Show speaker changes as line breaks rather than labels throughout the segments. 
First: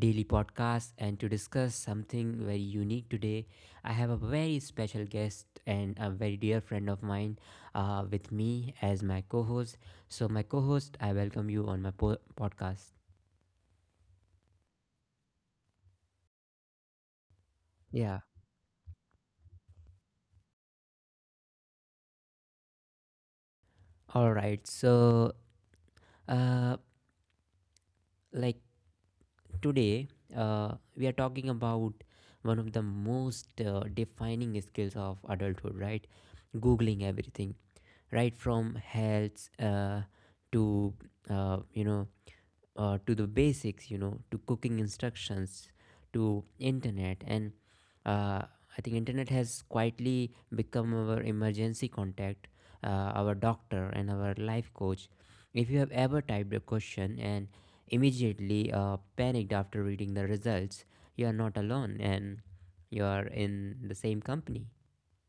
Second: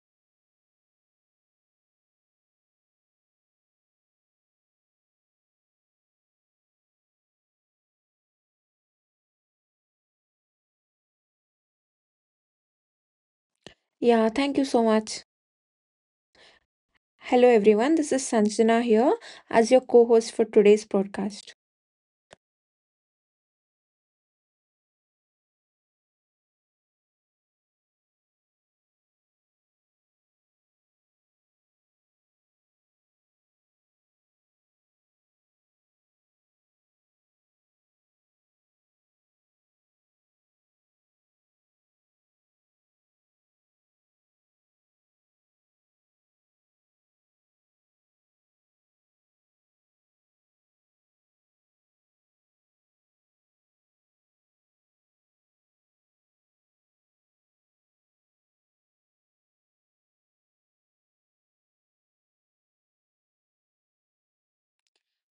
daily podcast. And to discuss something very unique today, I have a very special guest and a very dear friend of mine with me as my co host. So, my co host, I welcome you on my podcast.
Yeah, thank you so much. Hello, everyone. This is
Yeah,
Sanjana here as your co host for today's podcast.
all right. So, uh, like today, we are talking about one of the most defining skills of adulthood, right? Googling everything right from health to uh, you know to the basics, you know, to cooking instructions, to internet, and uh, I think internet has quietly become our emergency contact, our doctor and our life coach. If you have ever typed a question and immediately panicked after reading the results, you are not alone, and you are in the same company.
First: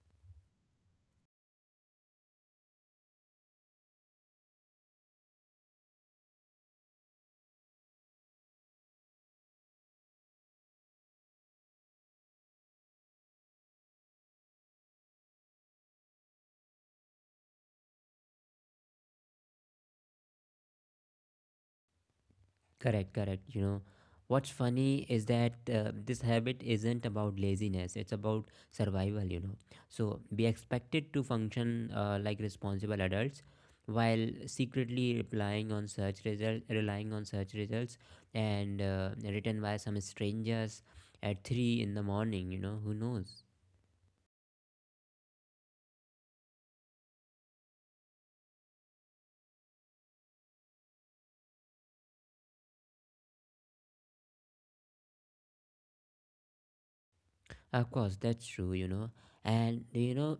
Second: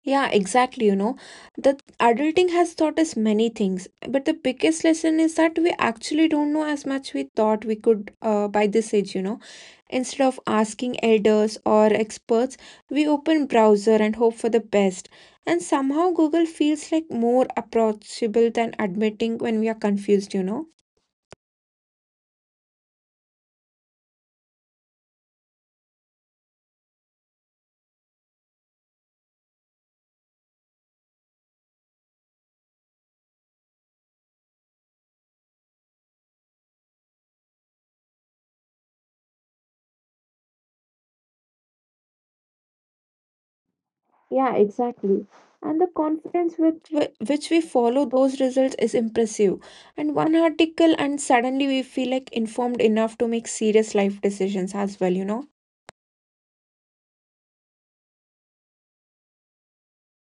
Yeah, exactly. You know, the adulting has taught us many things, but the biggest lesson is that we actually don't know as much we thought we could by this age, you know. Instead of asking elders or experts, we open browser and hope for the best. And somehow Google feels like more approachable than admitting when we are confused, you know.
Correct, correct. You know, what's funny is that this habit isn't about laziness, it's about survival, you know. So we expected to function like responsible adults while secretly relying on search results, and written by some strangers at 3 in the morning, you know, who knows?
Yeah, exactly. And the confidence with which we follow those results is impressive. And one article, and suddenly we feel like informed enough to make serious life decisions as well, you know?
Of course, that's true, you know. And you know,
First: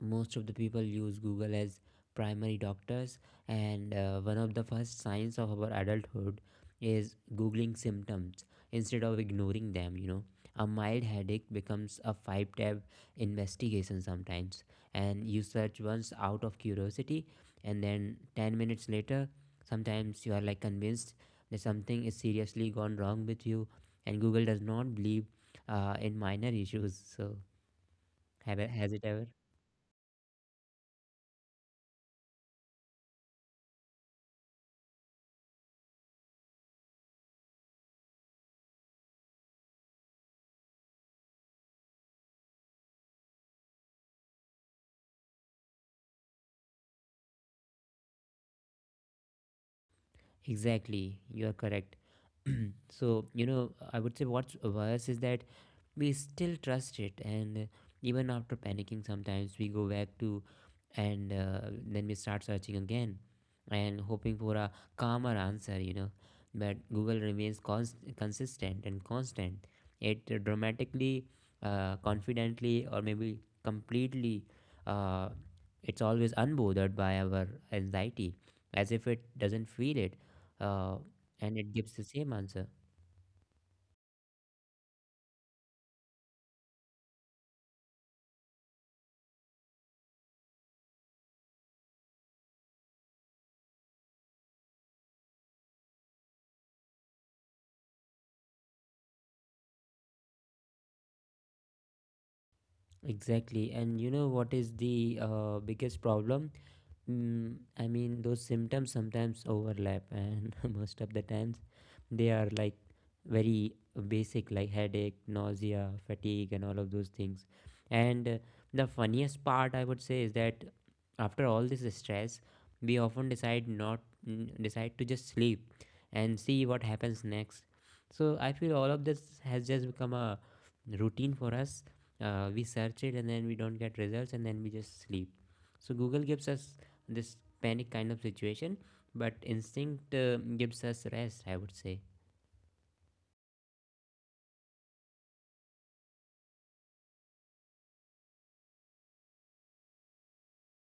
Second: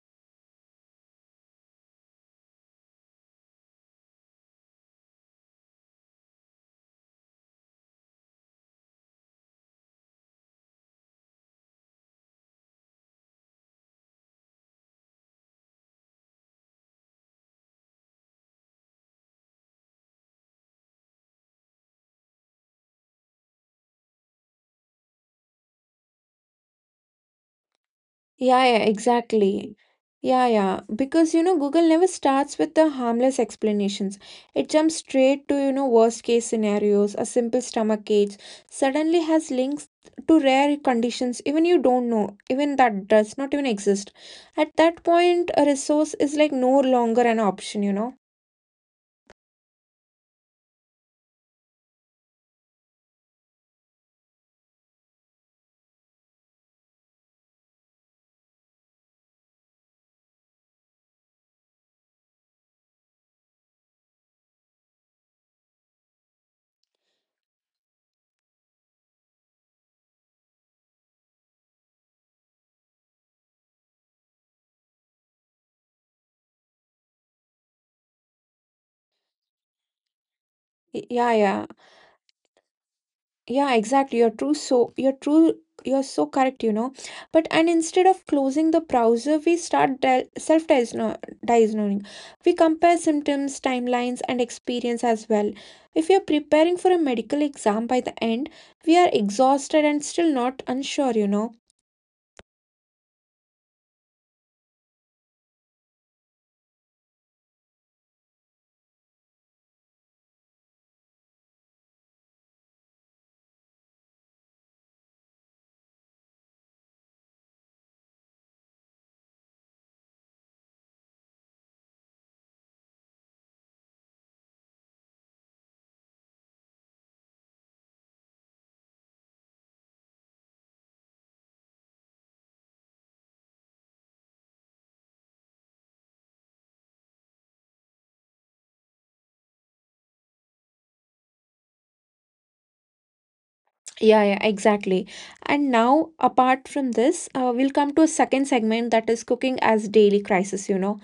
most of the people use Google as primary doctors, and one of the first signs of our adulthood is googling symptoms instead of ignoring them, you know. A mild headache becomes a five tab investigation sometimes, and you search once out of curiosity and then 10 minutes later sometimes you are like convinced that something is seriously gone wrong with you, and Google does not believe in minor issues. So have
Yeah, yeah,
has it ever.
exactly. Yeah, yeah. Because, you know, Google never starts with the harmless explanations. It jumps straight to, you know, worst case scenarios. A simple stomach ache suddenly has links to rare conditions, even you don't know, even that does not even exist. At that point, a resource is like no longer an option, you know.
Exactly, you are correct. So, you know, I would say what's worse is that we still trust it, and even after panicking, sometimes we go back to, and then we start searching again and hoping for a calmer answer, you know. But Google remains consistent and constant. It dramatically, confidently, or maybe completely, uh, it's always unbothered by our anxiety, as if it doesn't feel it. uh,
Yeah, yeah.
and it gives the same answer.
Yeah, exactly. You're true. So you're true. You're so correct, you know. But and instead of closing the browser, we start self-diagnosing. We compare symptoms, timelines, and experience as well. If you're preparing for a medical exam by the end, we are exhausted and still not unsure, you know.
Exactly, and you know what is the biggest problem. Mm, I mean, those symptoms sometimes overlap, and most of the times they are like very basic, like headache, nausea, fatigue, and all of those things. And the funniest part, I would say, is that after all this stress, we often decide not mm, decide to just sleep and see what happens next. So I feel all of this has just become a routine for us. We search it and then we don't get results, and then we just sleep. So Google gives us this panic kind of situation, but instinct gives us rest, I would say.
Yeah, yeah, exactly. And now, apart from this, we'll come to a second segment that is cooking as daily crisis, you know.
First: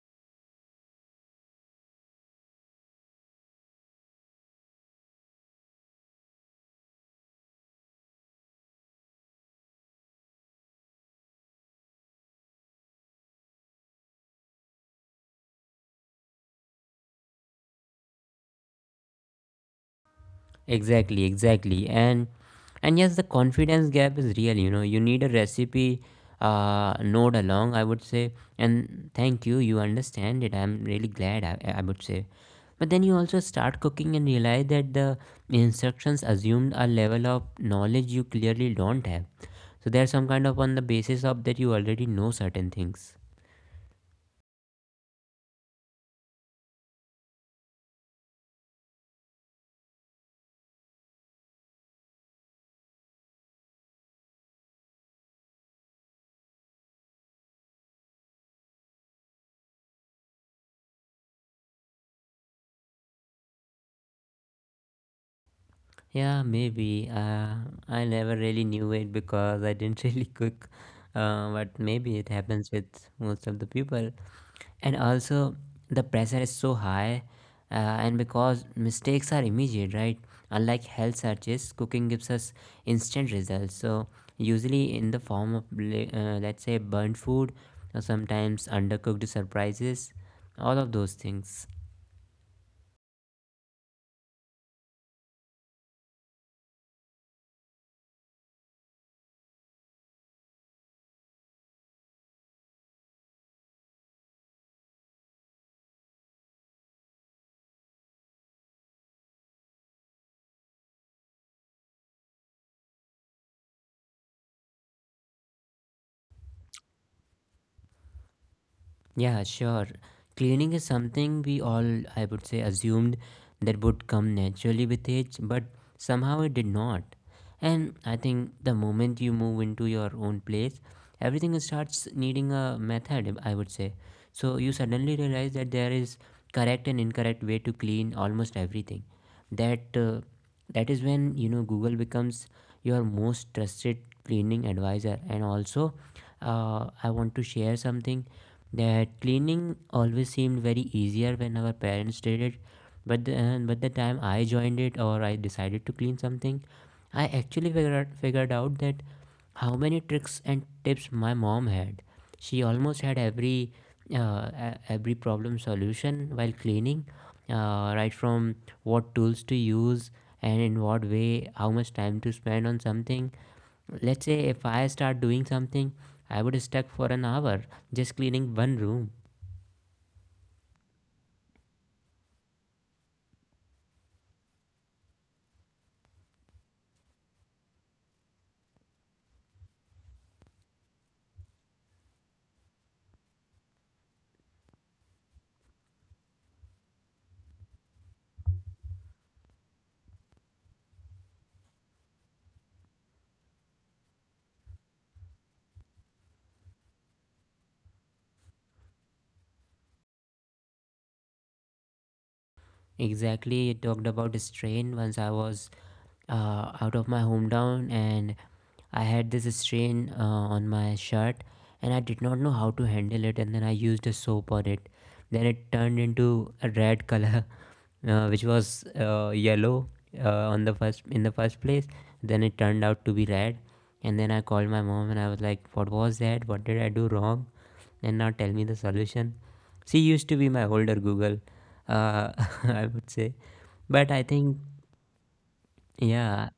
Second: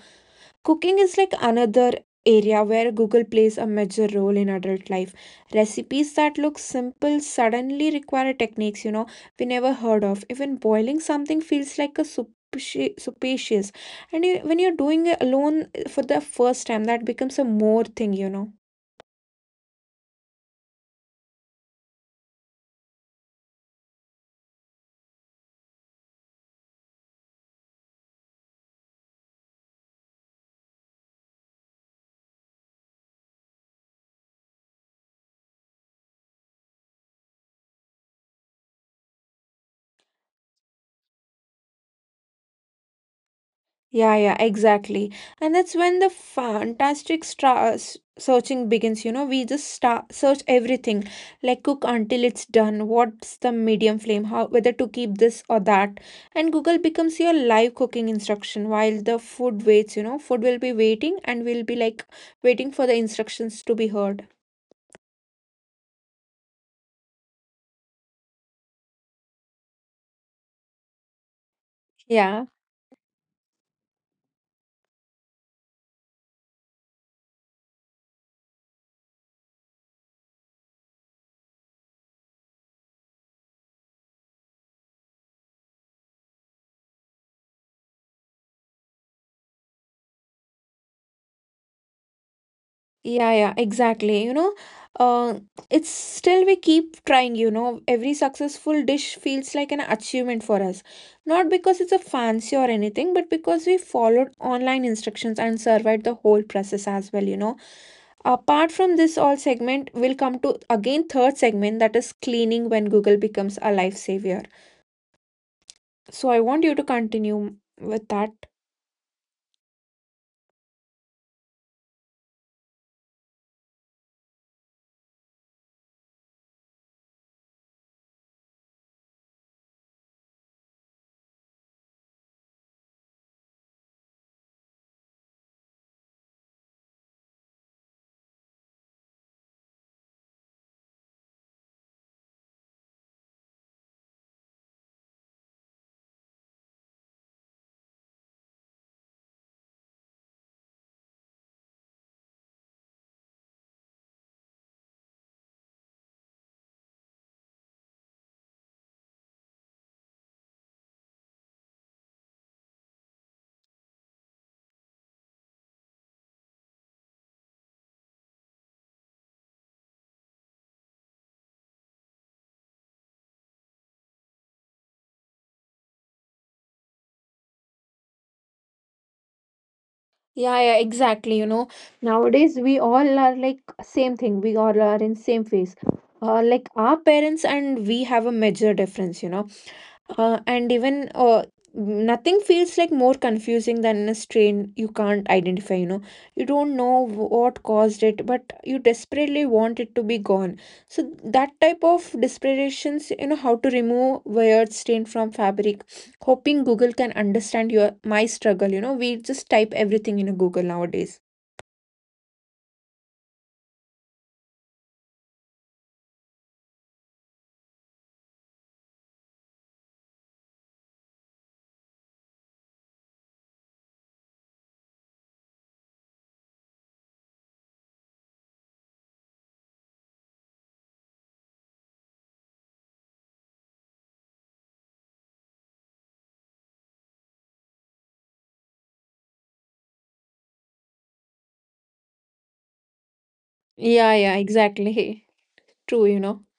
Cooking is like another area where Google plays a major role in adult life. Recipes that look simple suddenly require techniques, you know, we never heard of. Even boiling something feels like a soup. Supacious, and you, when you're doing it alone for the first time, that becomes a more thing, you know.
Exactly, exactly. And yes, the confidence gap is real, you know. You need a recipe node along, I would say. And thank you, you understand it, I'm really glad. I would say. But then you also start cooking and realize that the instructions assumed a level of knowledge you clearly don't have. So there's some kind of, on the basis of that, you already know certain things.
Yeah, yeah, exactly. And that's when the fantastic searching begins. You know, we just start search everything, like cook until it's done. What's the medium flame? How whether to keep this or that? And Google becomes your live cooking instruction while the food waits. You know, food will be waiting, and we'll be like waiting for the instructions to be heard.
Yeah, maybe. I never really knew it because I didn't really cook, but maybe it
Yeah.
happens with most of the people. And also, the pressure is so high, uh, and because mistakes are immediate, right? Unlike health searches, cooking gives us instant results. So, usually in the form of, let's say, burnt food or sometimes undercooked surprises, all of those things.
Yeah, yeah, exactly. You know, uh, it's still we keep trying, you know. Every successful dish feels like an achievement for us. Not because it's a fancy or anything, but because we followed online instructions and survived the whole process as well, you know. Apart from this all segment, we'll come to again third segment that is cleaning when Google becomes a lifesaver. So I want you to continue with that.
Yeah, sure. Cleaning is something we all, I would say, assumed that would come naturally with age, but somehow it did not. And I think the moment you move into your own place, everything starts needing a method, I would say. So you suddenly realize that there is correct and incorrect way to clean almost everything. That uh, that is when, you know, Google becomes your most trusted cleaning advisor. And also, I want to share something, that cleaning always seemed very easier when our parents did it, but but the time I joined it, or I decided to clean something, I actually figured out that how many tricks and tips my mom had. She almost had every every problem solution while cleaning, right from what tools to use and in what way, how much time to spend on something. Let's say if I start doing something, I would stuck for an hour just cleaning one room.
Yeah, yeah, exactly. You know, nowadays we all are like same thing. We all are in same phase. Like our parents and we have a major difference, you know. And even nothing feels like more confusing than a strain you can't identify, you know. You don't know what caused it, but you desperately want it to be gone. So that type of desperations, you know, how to remove weird stain from fabric hoping Google can understand your my struggle, you know. We just type everything in a Google nowadays.
Exactly, you talked about the strain. Once I was out of my hometown, and I had this strain on my shirt, and I did not know how to handle it, and then I used a soap on it. Then it turned into a red color, which was yellow on the first in the first place. Then it turned out to be red, and then I called my mom, and I was like, what was that, what did I do wrong, and now tell me the solution. She used to be my older Google, uh, I would say. But
Yeah,
I
yeah,
think,
exactly. True, you know.
yeah,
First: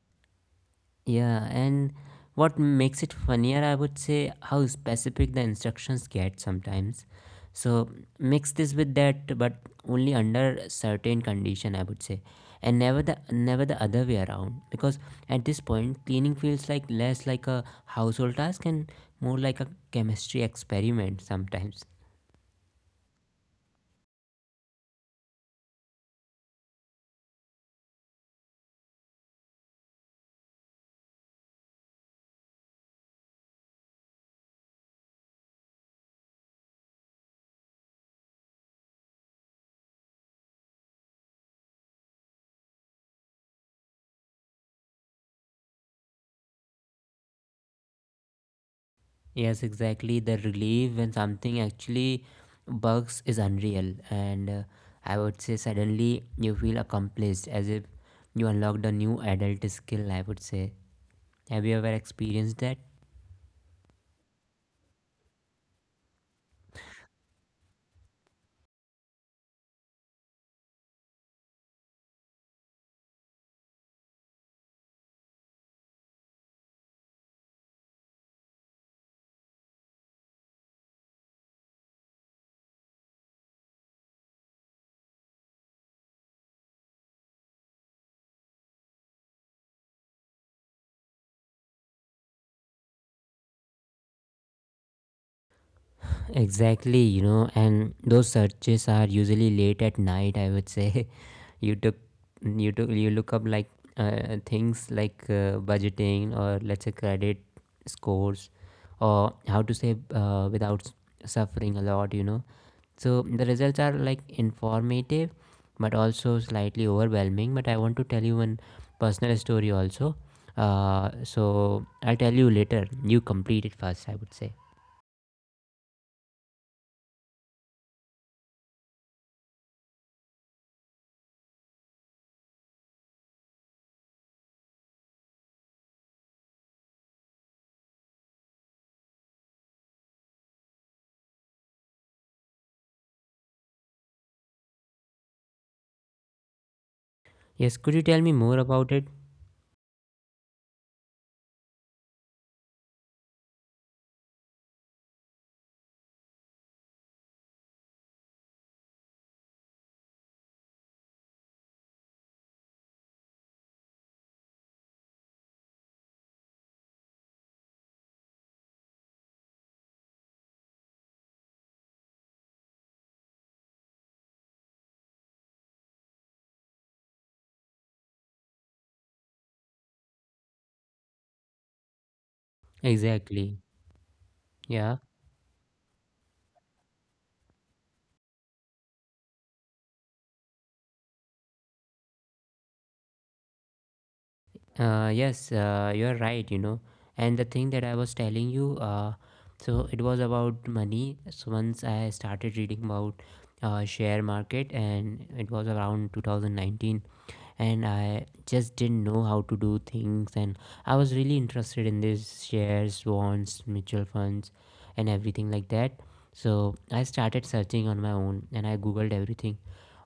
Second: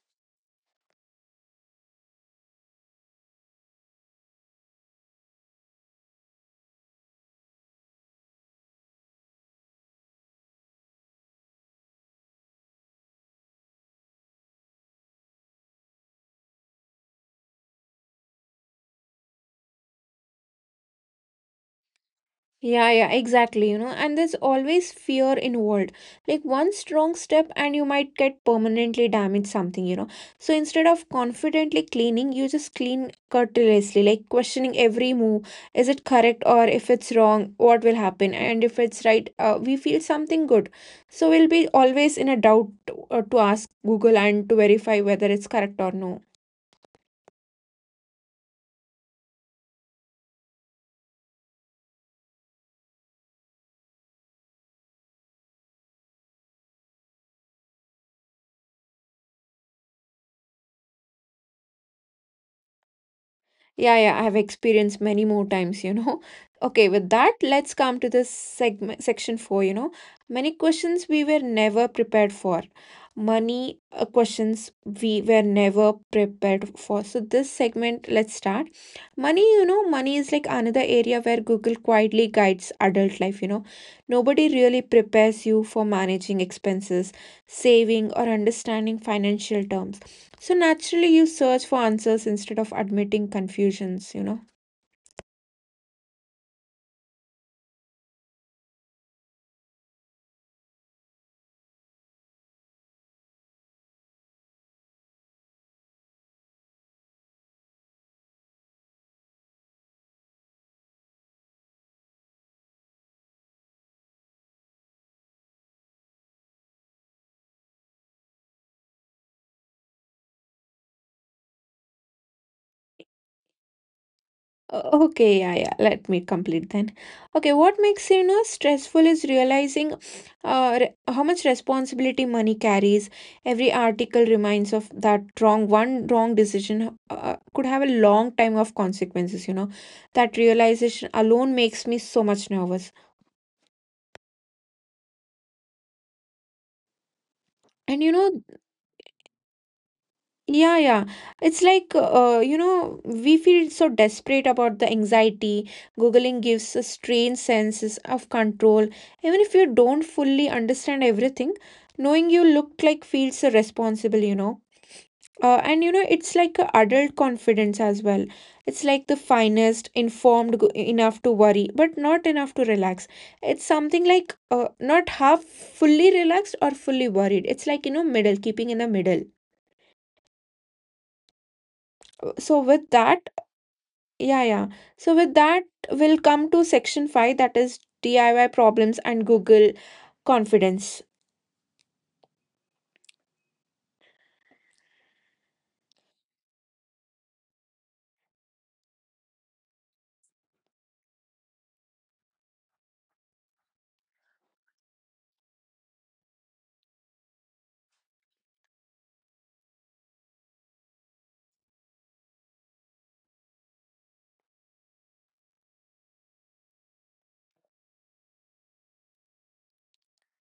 yeah. And what makes it funnier, I would say, how specific the instructions get sometimes. So mix this with that, but only under certain condition, I would say, and never the other way around. Because at this point, cleaning feels like less like a household task and more like a chemistry experiment sometimes.
Yeah, yeah, exactly. You know, and there's always fear involved. Like one strong step, and you might get permanently damaged something, you know. So instead of confidently cleaning, you just clean curtilagely, like questioning every move. Is it correct or if it's wrong, what will happen? And if it's right, we feel something good. So we'll be always in a doubt to ask Google and to verify whether it's correct or no.
Yes, exactly. The relief when something actually bugs is unreal, and I would say suddenly you feel accomplished as if you unlocked a new adult skill. I would say, have you ever experienced that?
Yeah, yeah, I've experienced many more times, you know. Okay, with that, let's come to this segment, section four, you know. Many questions we were never prepared for. Money questions we were never prepared for. So, this segment, let's start. Money, you know, money is like another area where Google quietly guides adult life, you know. Nobody really prepares you for managing expenses, saving, or understanding financial terms. So naturally, you search for answers instead of admitting confusions, you know.
Exactly, you know, and those searches are usually late at night, I would say. you took you look up like things like budgeting, or let's say credit scores, or how to save without s- suffering a lot, you know. So the results are like informative but also slightly overwhelming. But I want to tell you one personal story also. So I'll tell you later. You complete it first, I would say.
Okay, yeah, yeah. Let me complete then. Okay, what makes you know stressful is realizing how much responsibility money carries. Every article reminds of that wrong decision could have a long time of consequences. You know, that realization alone makes me so much nervous. And
Yes,
you
could you
know.
tell me more about it?
Yeah, yeah. It's like, you know, we feel so desperate about the anxiety. Googling gives a strange senses of control. Even if you don't fully understand everything, knowing you look like feels so responsible, you know. And you know, it's like a adult confidence as well. It's like the finest, informed enough to worry, but not enough to relax. It's something like not half fully relaxed or fully worried. It's like, you know, middle, keeping in the middle. So with that,
Exactly.
yeah, yeah. So with that,
Yeah.
we'll come to section five, that is DIY problems and Google confidence.
Yes, you're right, you know. And the thing that I was telling you, so it was about money. So once I started reading about share market, and it was around 2019, and I just didn't know how to do things, and I was really interested in this shares, bonds, mutual funds, and everything like that. So I started searching on my own, and I googled everything.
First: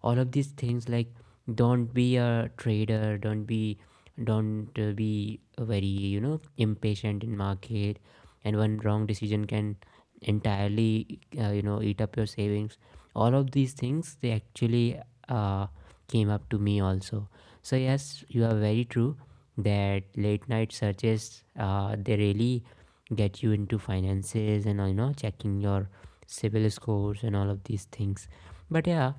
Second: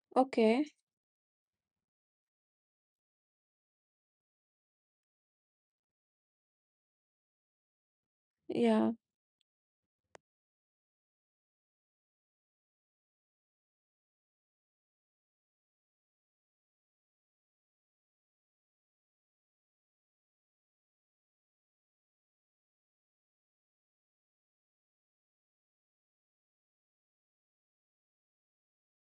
All of these
Okay.
things like don't be a trader, don't be very, you know, impatient in market, and one
Yeah.
wrong decision can entirely, you know, eat up your savings. All of these things, they actually uh, came up to me also. So yes, you are very true, that late night searches, they really get you into finances, and you know, checking your civil scores and all of these things. But yeah,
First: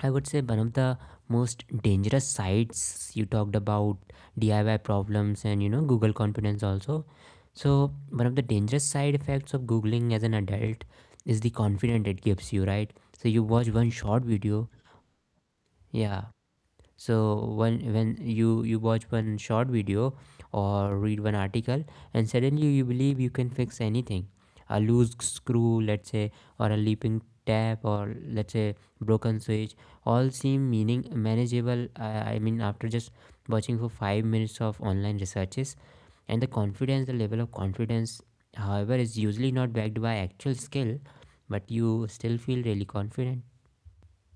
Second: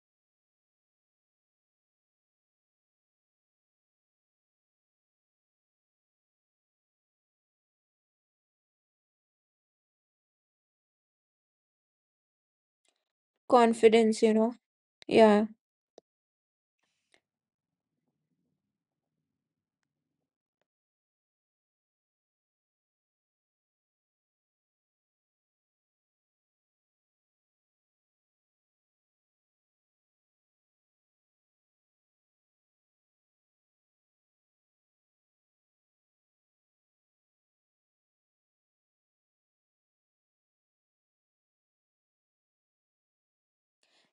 I would say one of the most dangerous sites you talked about, DIY problems and, you know, Google confidence also. So one of the dangerous side effects of googling as an adult is the confidence it gives you, right? So you watch one short
Confidence, you
video,
know. Yeah.
yeah, so when you watch one short video or read one article, and suddenly you believe you can fix anything. A loose screw, let's say, or a leaping tap, or let's say broken switch, all seem meaning manageable, I mean, after just watching for 5 minutes of online researches. And the confidence, the level of confidence, however, is usually not backed by actual skill, but you still feel really confident.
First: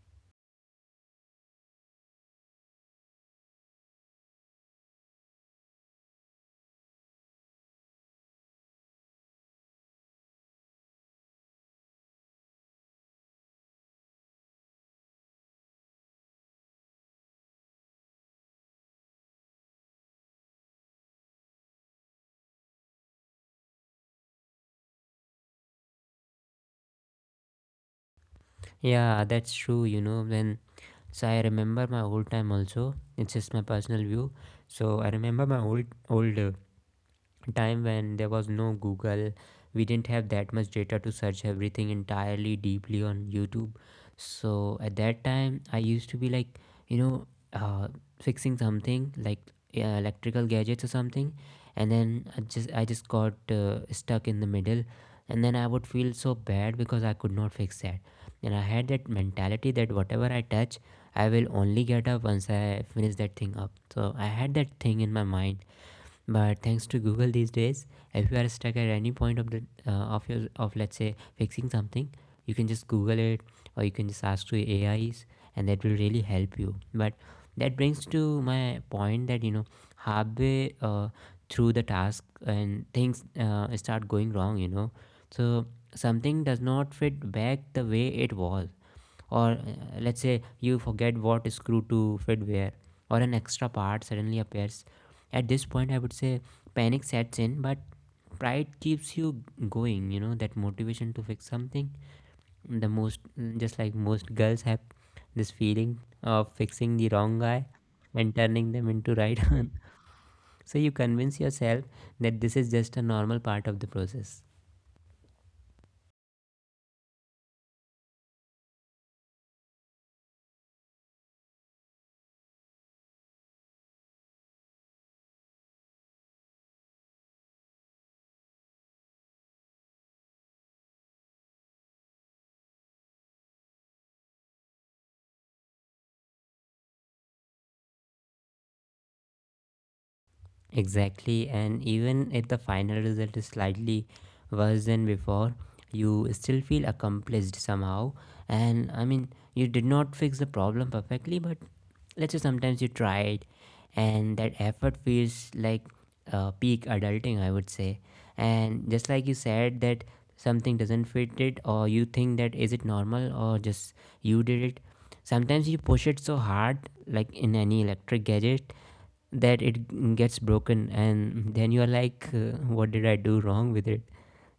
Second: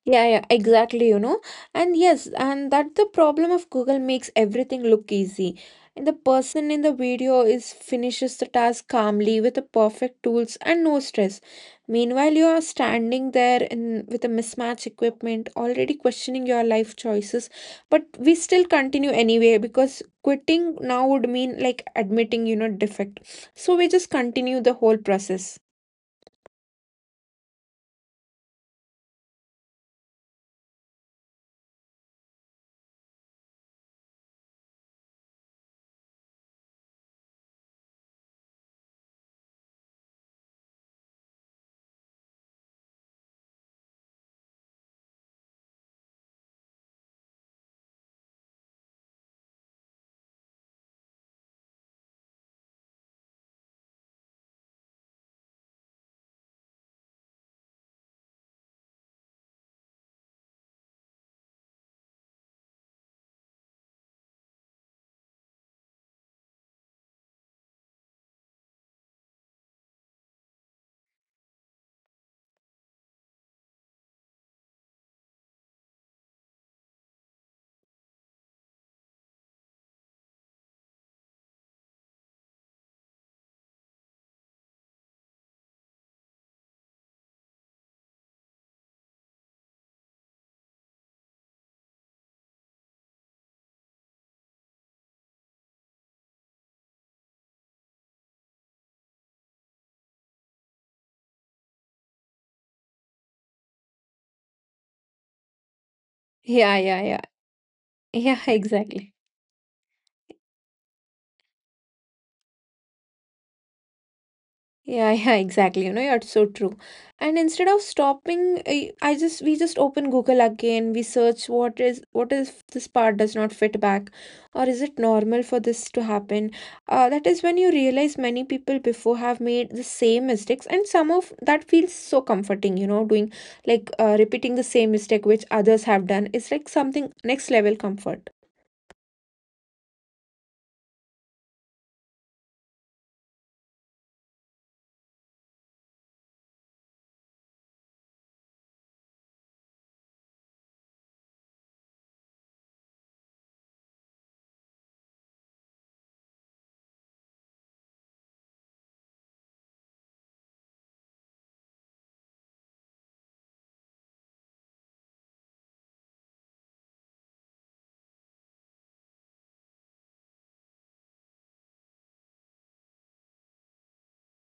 Yeah, yeah, exactly, you know. And yes, and that's the problem of Google makes everything look easy. And the person in the video is finishes the task calmly with the perfect tools and no stress. Meanwhile, you are standing there in with a mismatched equipment, already questioning your life choices. But we still continue anyway because quitting now would mean like admitting, you know, defect. So we just continue the whole process.
Yeah, that's true, you know. When, so I remember my old time also. It's just my personal view. So I remember my old time when there was no Google, we didn't have that much data to search everything entirely deeply on YouTube. So at that time, I used to be like, you know, uh, fixing something like electrical gadgets or something, and then I just got stuck in the middle, and then I would feel so bad because I could not fix that, and I had that mentality that whatever I touch, I will only get up once I finish that thing up. So I had that thing in my mind. But thanks to Google these days, if you are stuck at any point of the of your of let's say fixing something, you can just Google it, or you can just ask to AIs, and that will really help you. But that brings to my point that, you know, halfway through the task, and things start going wrong. You know, so something does not fit back the way it was or let's say you forget what screw to fit where, or an extra part suddenly appears. At this point, I would say panic sets in, but pride keeps you going, you know, that motivation to fix something the most, just like most girls have this feeling of
Yeah,
fixing the
yeah, yeah.
wrong guy and
Yeah,
turning them into
exactly.
right one. So you convince yourself that this is just a normal part of the process.
Yeah, yeah, exactly. You know, you're so true. And instead of stopping, I just we just open Google again. We search what if this part does not fit back, or is it normal for this to happen? That is when you realize many people before have made the same mistakes, and some of that feels so comforting. You know, doing like repeating the same mistake which others have done is like something next level comfort.
Exactly, and even if the final result is slightly worse than before, you still feel accomplished somehow. And I mean, you did not fix the problem perfectly, but let's say sometimes you tried, and that effort feels like peak adulting, I would say. And just like you said, that something doesn't fit it, or you think that is it normal, or just you did it. Sometimes you push it so hard, like in any electric gadget, that it gets broken, and then you're like what did I do wrong with it,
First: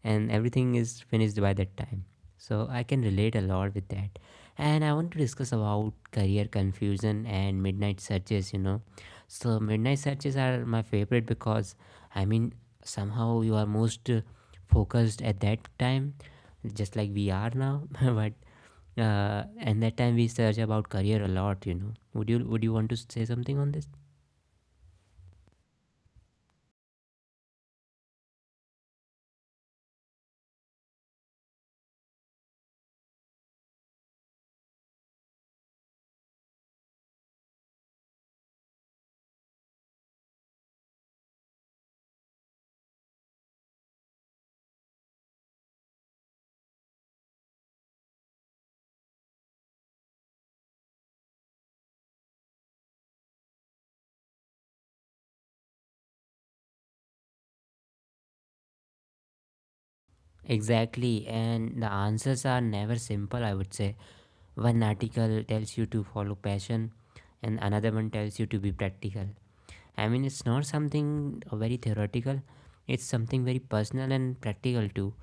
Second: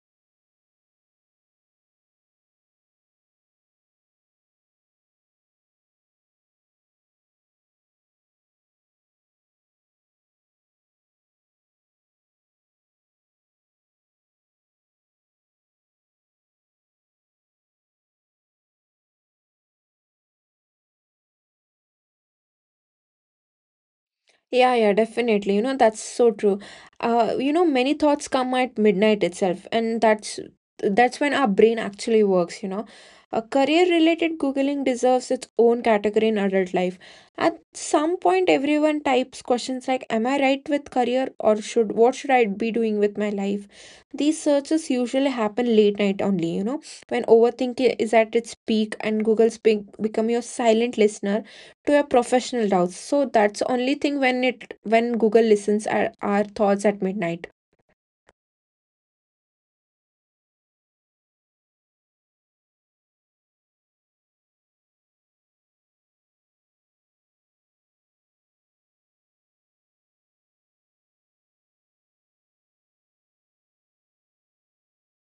and everything is finished by that time. So I can relate a lot with that. And I want to discuss about career confusion and midnight searches, you know. So midnight searches are my favorite because I mean, somehow you are most focused at that time, just like we are now, but and that time we search about career a lot, you know. Would you want to say something on this?
Yeah, yeah, definitely. You know, that's so true. You know, many thoughts come at midnight itself, and that's when our brain actually works, you know. A career-related Googling deserves its own category in adult life. At some point, everyone types questions like, am I right with career or should what should I be doing with my life? These searches usually happen late night only, you know, when overthinking is at its peak and Google's be become your silent listener to your professional doubts. So that's the only thing when it when Google listens at our thoughts at midnight.
Exactly, and the answers are never simple, I would say. One article tells you to follow passion, and another one tells you to be practical. I mean, it's not something very theoretical, it's something very personal and practical too.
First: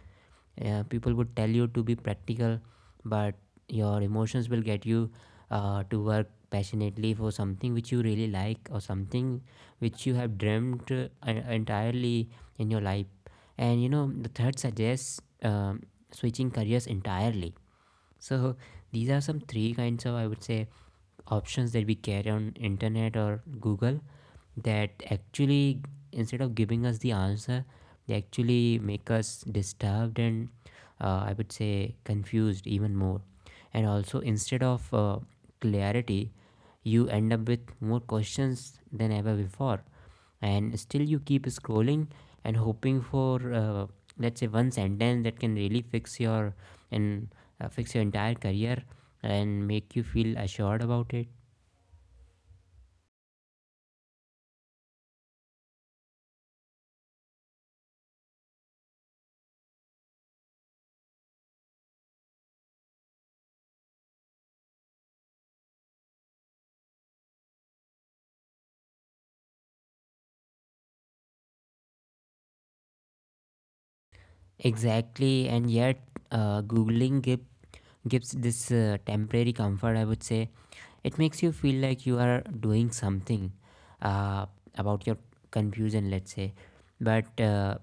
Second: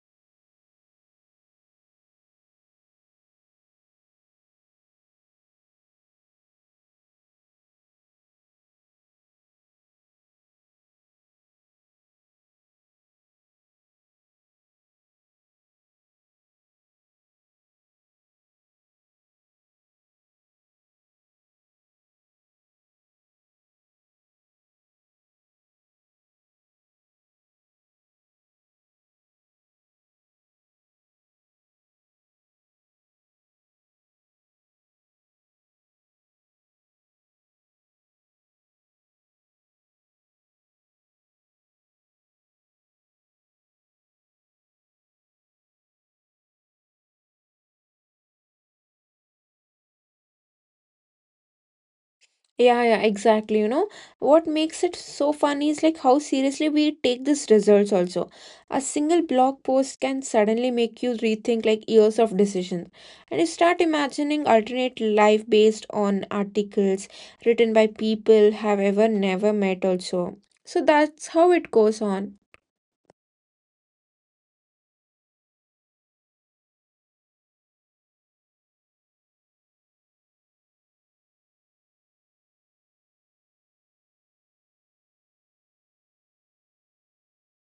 Yeah, people would tell you to be practical, but your emotions will get you to work passionately for something which you really like, or something which you have dreamt entirely in your life. And you know, the third suggests switching careers entirely. So these are some three kinds of, I would say, options that we carry on internet or Google, that actually, instead of giving us the answer, they actually make us disturbed and, I would say, confused even more. And also, instead of clarity, you end up with more questions than ever before. And still you keep scrolling and hoping for, let's say, one sentence that can really fix your and fix your entire career and make you feel assured about it.
Yeah, yeah, exactly. You know, what makes it so funny is like how seriously we take these results also. A single blog post can suddenly make you rethink like years of decision. And you start imagining alternate life based on articles written by people have ever never met also. So that's how it goes on.
Exactly, and yet googling gives gives this temporary comfort, I would say. It makes you feel like you are doing something uh, about your confusion, let's say. But uh,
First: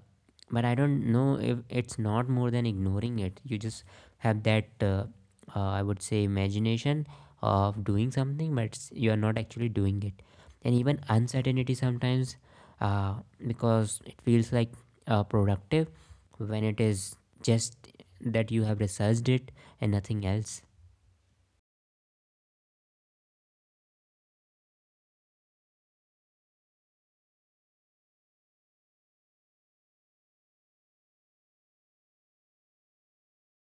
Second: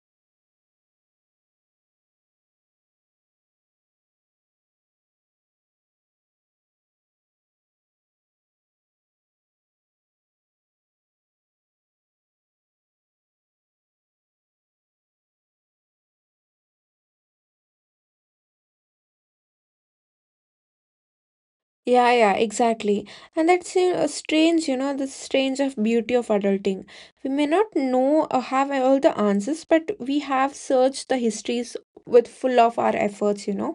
but I don't know if it's not more than ignoring it. You just have that I would say imagination of doing something, but it's, you are not actually doing it. And even uncertainty sometimes, uh, because it feels like productive, when it is just that you have researched it and nothing else.
Yeah, yeah, exactly. And that's a strange, you know, the strange of beauty of adulting. We may not know or have all the answers, but we have searched the histories with full of our efforts, you know.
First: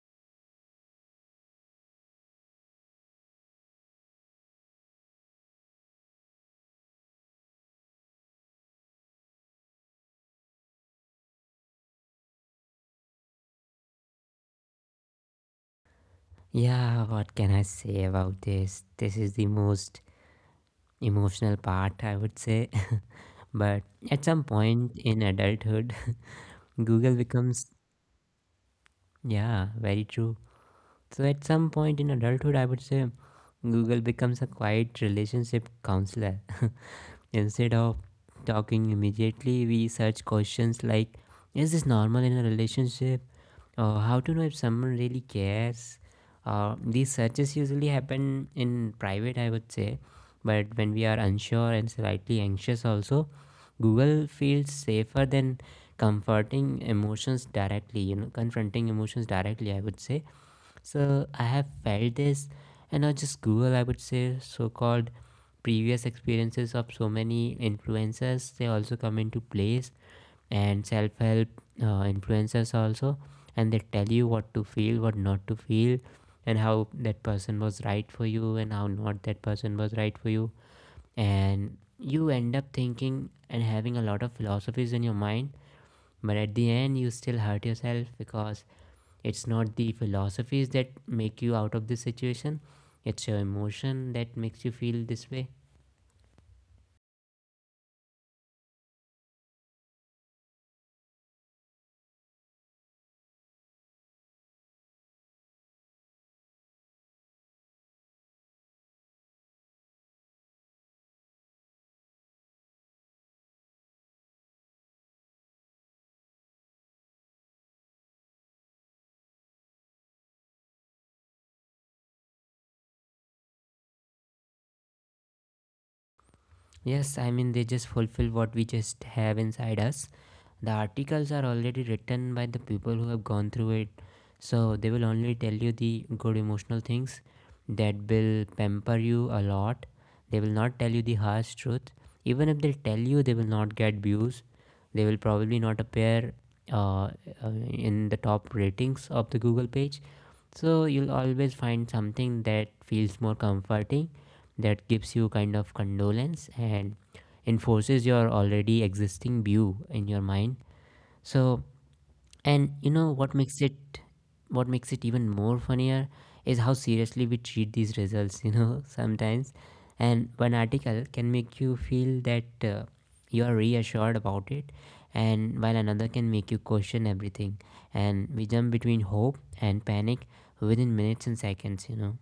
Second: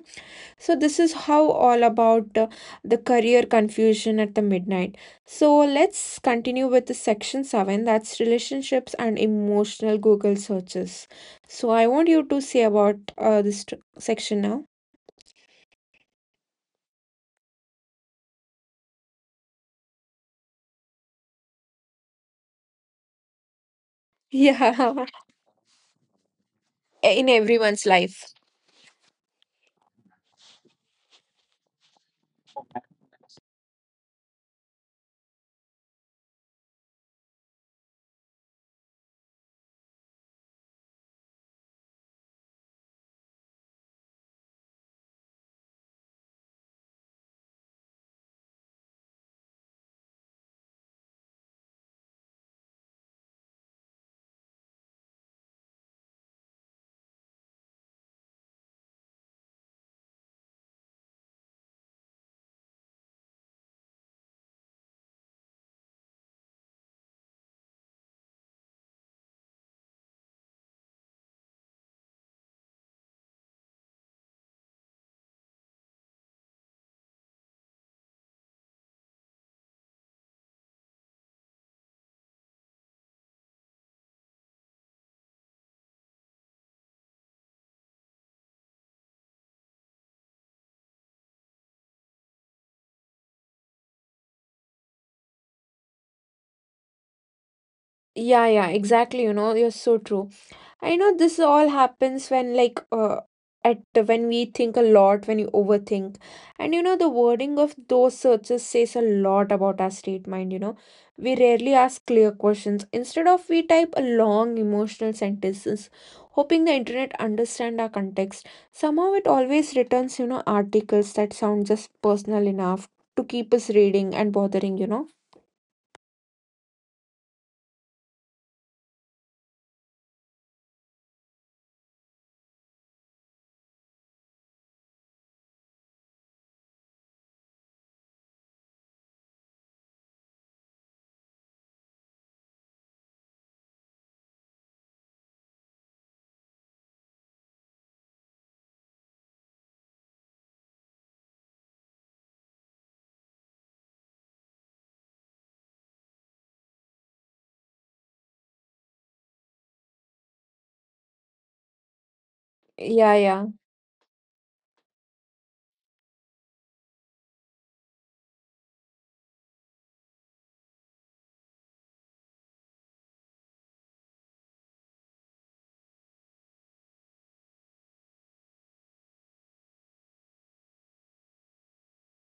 So this is how all about the career confusion at the midnight. So let's continue with the section 7, that's relationships and emotional Google searches. So I want you to say about this section now.
Yeah, what can I say about this? This is the most emotional part, I would say. But at some point in adulthood,
Yeah,
Google
in
becomes,
everyone's life.
yeah, very true. So at some point in adulthood, I would say Google becomes a quiet relationship counselor. Instead of talking immediately, we search questions like, is this normal in a relationship? Or how to know if someone really cares? These searches usually happen in private, I would say, but when we are unsure and slightly anxious, also, Google feels safer than comforting emotions directly, you know, confronting emotions directly, I would say. So I have felt this, and not just Google, I would say, so called previous experiences of so many influencers. They also come into place, and self help influencers also, and they tell you what to feel, what not to feel, and how that person was right for you, and how not that person was right for you. And you end up thinking and having a lot of philosophies in your mind, but at the end, you still hurt yourself, because it's not the philosophies that make you out of this situation, it's your emotion that makes you feel this way.
Yeah, yeah, exactly. You know, you're so true. I know this all happens when, like, at when we think a lot, when you overthink, and you know, the wording of those searches says a lot about our state mind. You know, we rarely ask clear questions. Instead of we type a long emotional sentences, hoping the internet understand our context. Somehow, it always returns, you know, articles that sound just personal enough to keep us reading and bothering. You know.
Yes, I mean, they just fulfill what we just have inside us. The articles are already written by the people who have gone through it, so they will only tell you the good emotional things that will pamper you a lot. They will not tell you the harsh truth. Even if they tell you, they will not get views. They will probably not appear uh, uh, in the top ratings of the Google page. So you'll always find something that feels more comforting, that gives you kind of condolence and enforces your already existing view in your mind. So, and you know
Yeah,
what
yeah.
makes it, what makes it even more funnier is how seriously we treat these results, you know, sometimes. And one article can make you feel that you are reassured about it, and while another can make you question everything. And we jump between hope and panic within minutes and seconds, you know.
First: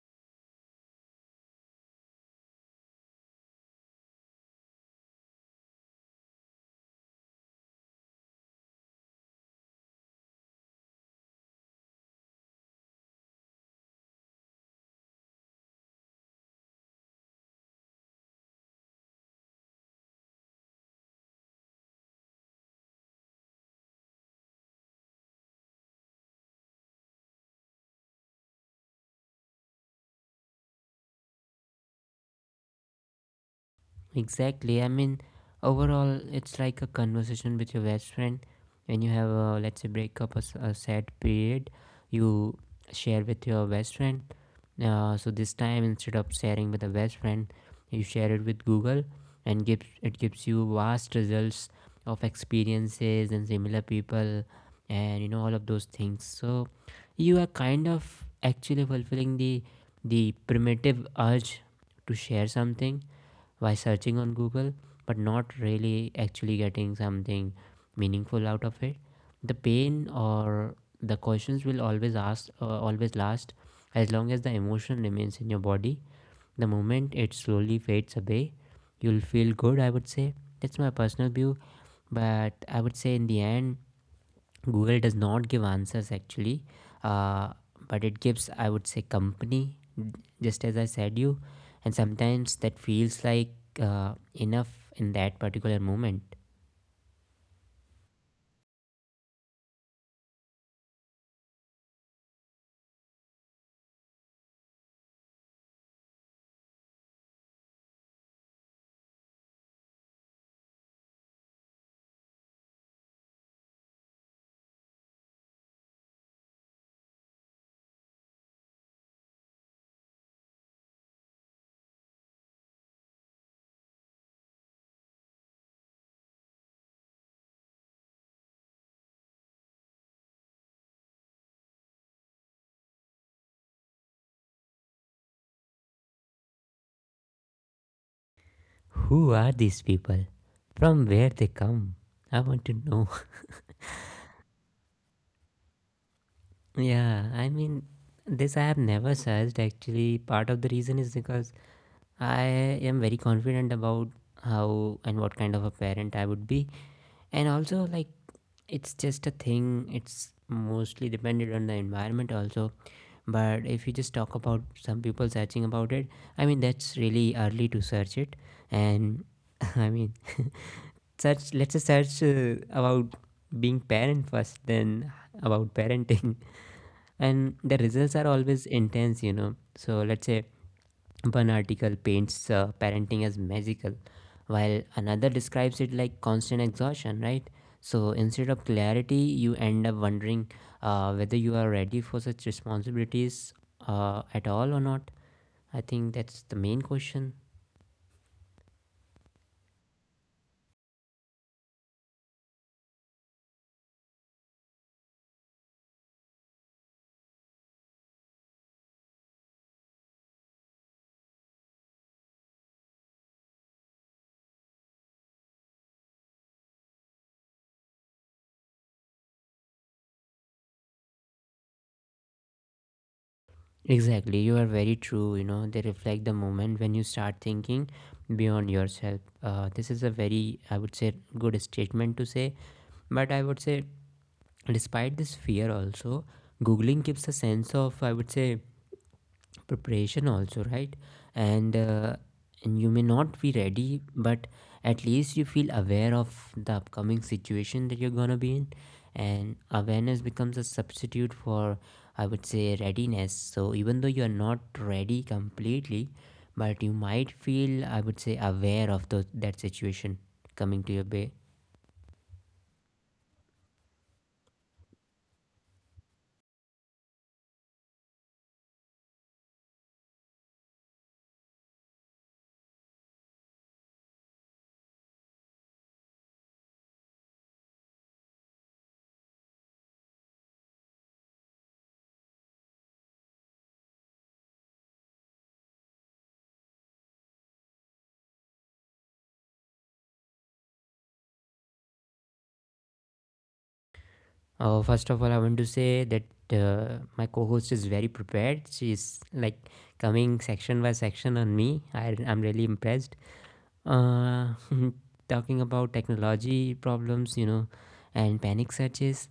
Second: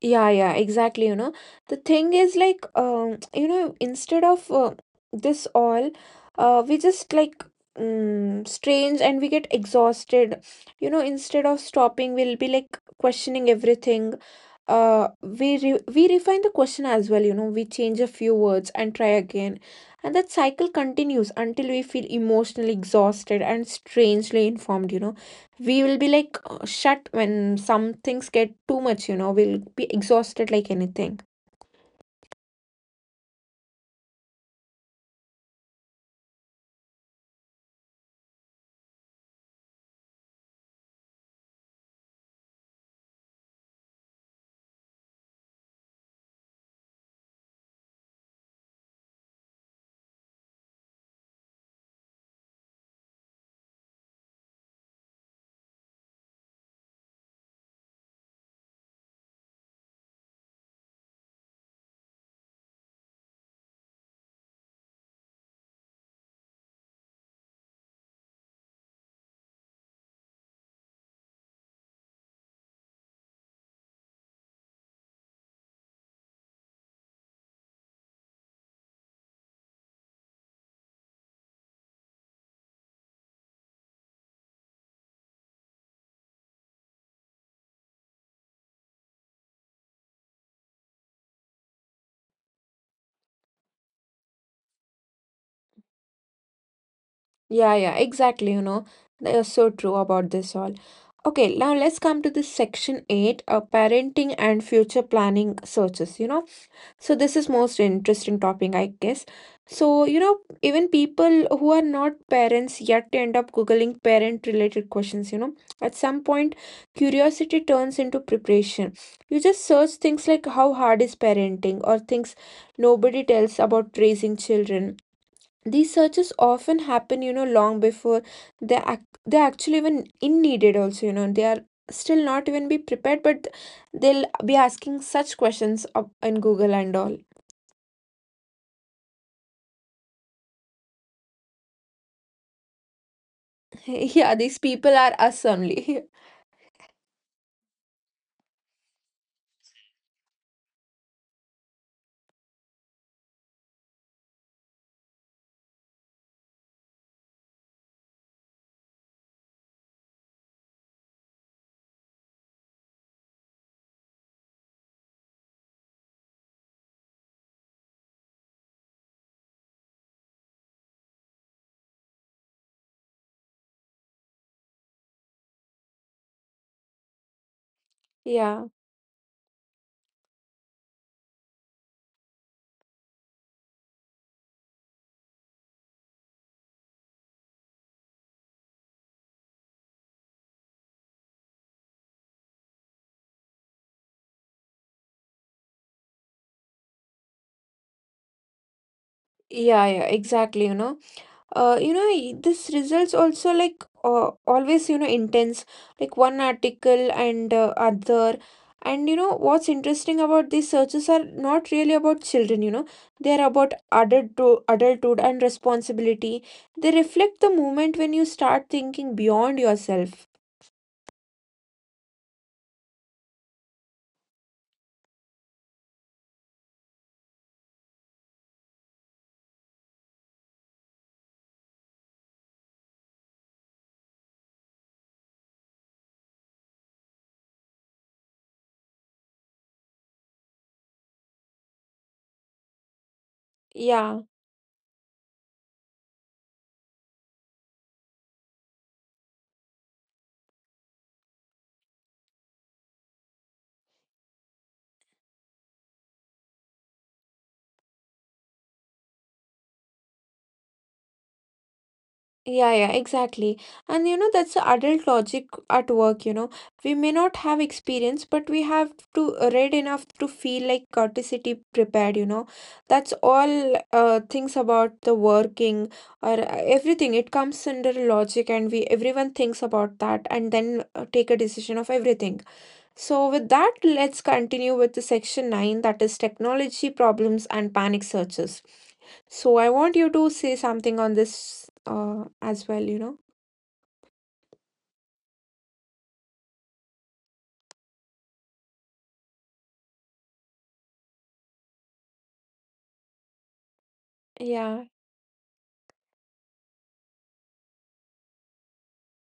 Yeah, yeah, exactly. You know, the thing is like, you know, instead of this all, we just like strange and we get exhausted. You know, instead of stopping, we'll be like questioning everything uh we refine the question as well, you know, we change a few words and try again, and that cycle continues until we feel emotionally exhausted and strangely informed, you know. We will be like shut when some things get too much, you know, we'll be exhausted like anything.
Exactly. I mean, overall, it's like a conversation with your best friend. When you have a, let's say, breakup, a, s- a sad period, you share with your best friend. So this time, instead of sharing with a best friend, you share it with Google, and gives it gives you vast results of experiences and similar people, and you know, all of those things. So you are kind of actually fulfilling the primitive urge to share something by searching on Google, but not really actually getting something meaningful out of it. The pain or the questions will always ask, always last as long as the emotion remains in your body. The moment it slowly fades away, you'll feel good, I would say. That's my personal view, but I would say, in the end, Google does not give answers actually, uh, but it gives, I would say, company, just as I said you. And sometimes that feels like enough in that particular moment.
Yeah, yeah, exactly, you know, they're so true about this all. Okay, now let's come to this section 8 parenting and future planning searches, you know. So this is most interesting topic, I guess. So, you know, even people who are not parents yet end up Googling parent-related questions, you know. At some point, curiosity turns into preparation. You just search things like how hard is parenting or things nobody tells about raising children. These searches often happen, you know, long before they ac they actually even in needed also, you know. They are still not even be prepared, but they'll be asking such questions up in Google and all.
Who are these people? From where they come? I want to know.
Yeah, these people are us only.
Yeah, I mean, this I have never searched actually. Part of the reason is because I am very confident about how and what kind of a parent I would be. And also, like, it's just a thing, it's mostly dependent on the environment also. But if you just talk about some people searching about it, I mean, that's really early to search it. And I mean, search let's just search about being parent first, then about parenting. And the results are
Yeah,
always intense, you know. So let's say, one article paints parenting as magical, while another describes it like constant exhaustion, right? So instead of clarity, you end up wondering whether you are ready for such responsibilities at all or not. I think that's the main question.
yeah, exactly, you know. You know, this results also like always, you know, intense, like one article and other. And you know, what's interesting about these searches are not really about children, you know. They're about adulthood, adulthood and responsibility. They reflect the moment when you start thinking beyond yourself.
Exactly, you are very true. You know, they reflect the moment when you start thinking beyond yourself. This is a very, I would say, good statement to say, but I would say, despite this fear also, googling gives a sense of, I would say, preparation also, right? And and you may not be ready,
Yeah.
but at least you feel aware of the upcoming situation that you're going to be in. And awareness becomes a substitute for, I would say, readiness. So even though you're not ready completely, but you might feel, I would say, aware of that situation coming to your way.
Yeah, yeah, exactly. And you know, that's the adult logic at work, you know. We may not have experience, but we have to read enough to feel like courtesy prepared, you know. That's all things about the working or everything. It comes under logic and we everyone thinks about that and then take a decision of everything. So, with that, let's continue with the section 9 that is technology problems and panic searches. So, I want you to say something on this as well, you know?
First of all, I want to say that my co-host is very prepared. She's like coming section by section on me. I'm really impressed. Uh,
Yeah.
talking about technology problems, you know, and panic searches.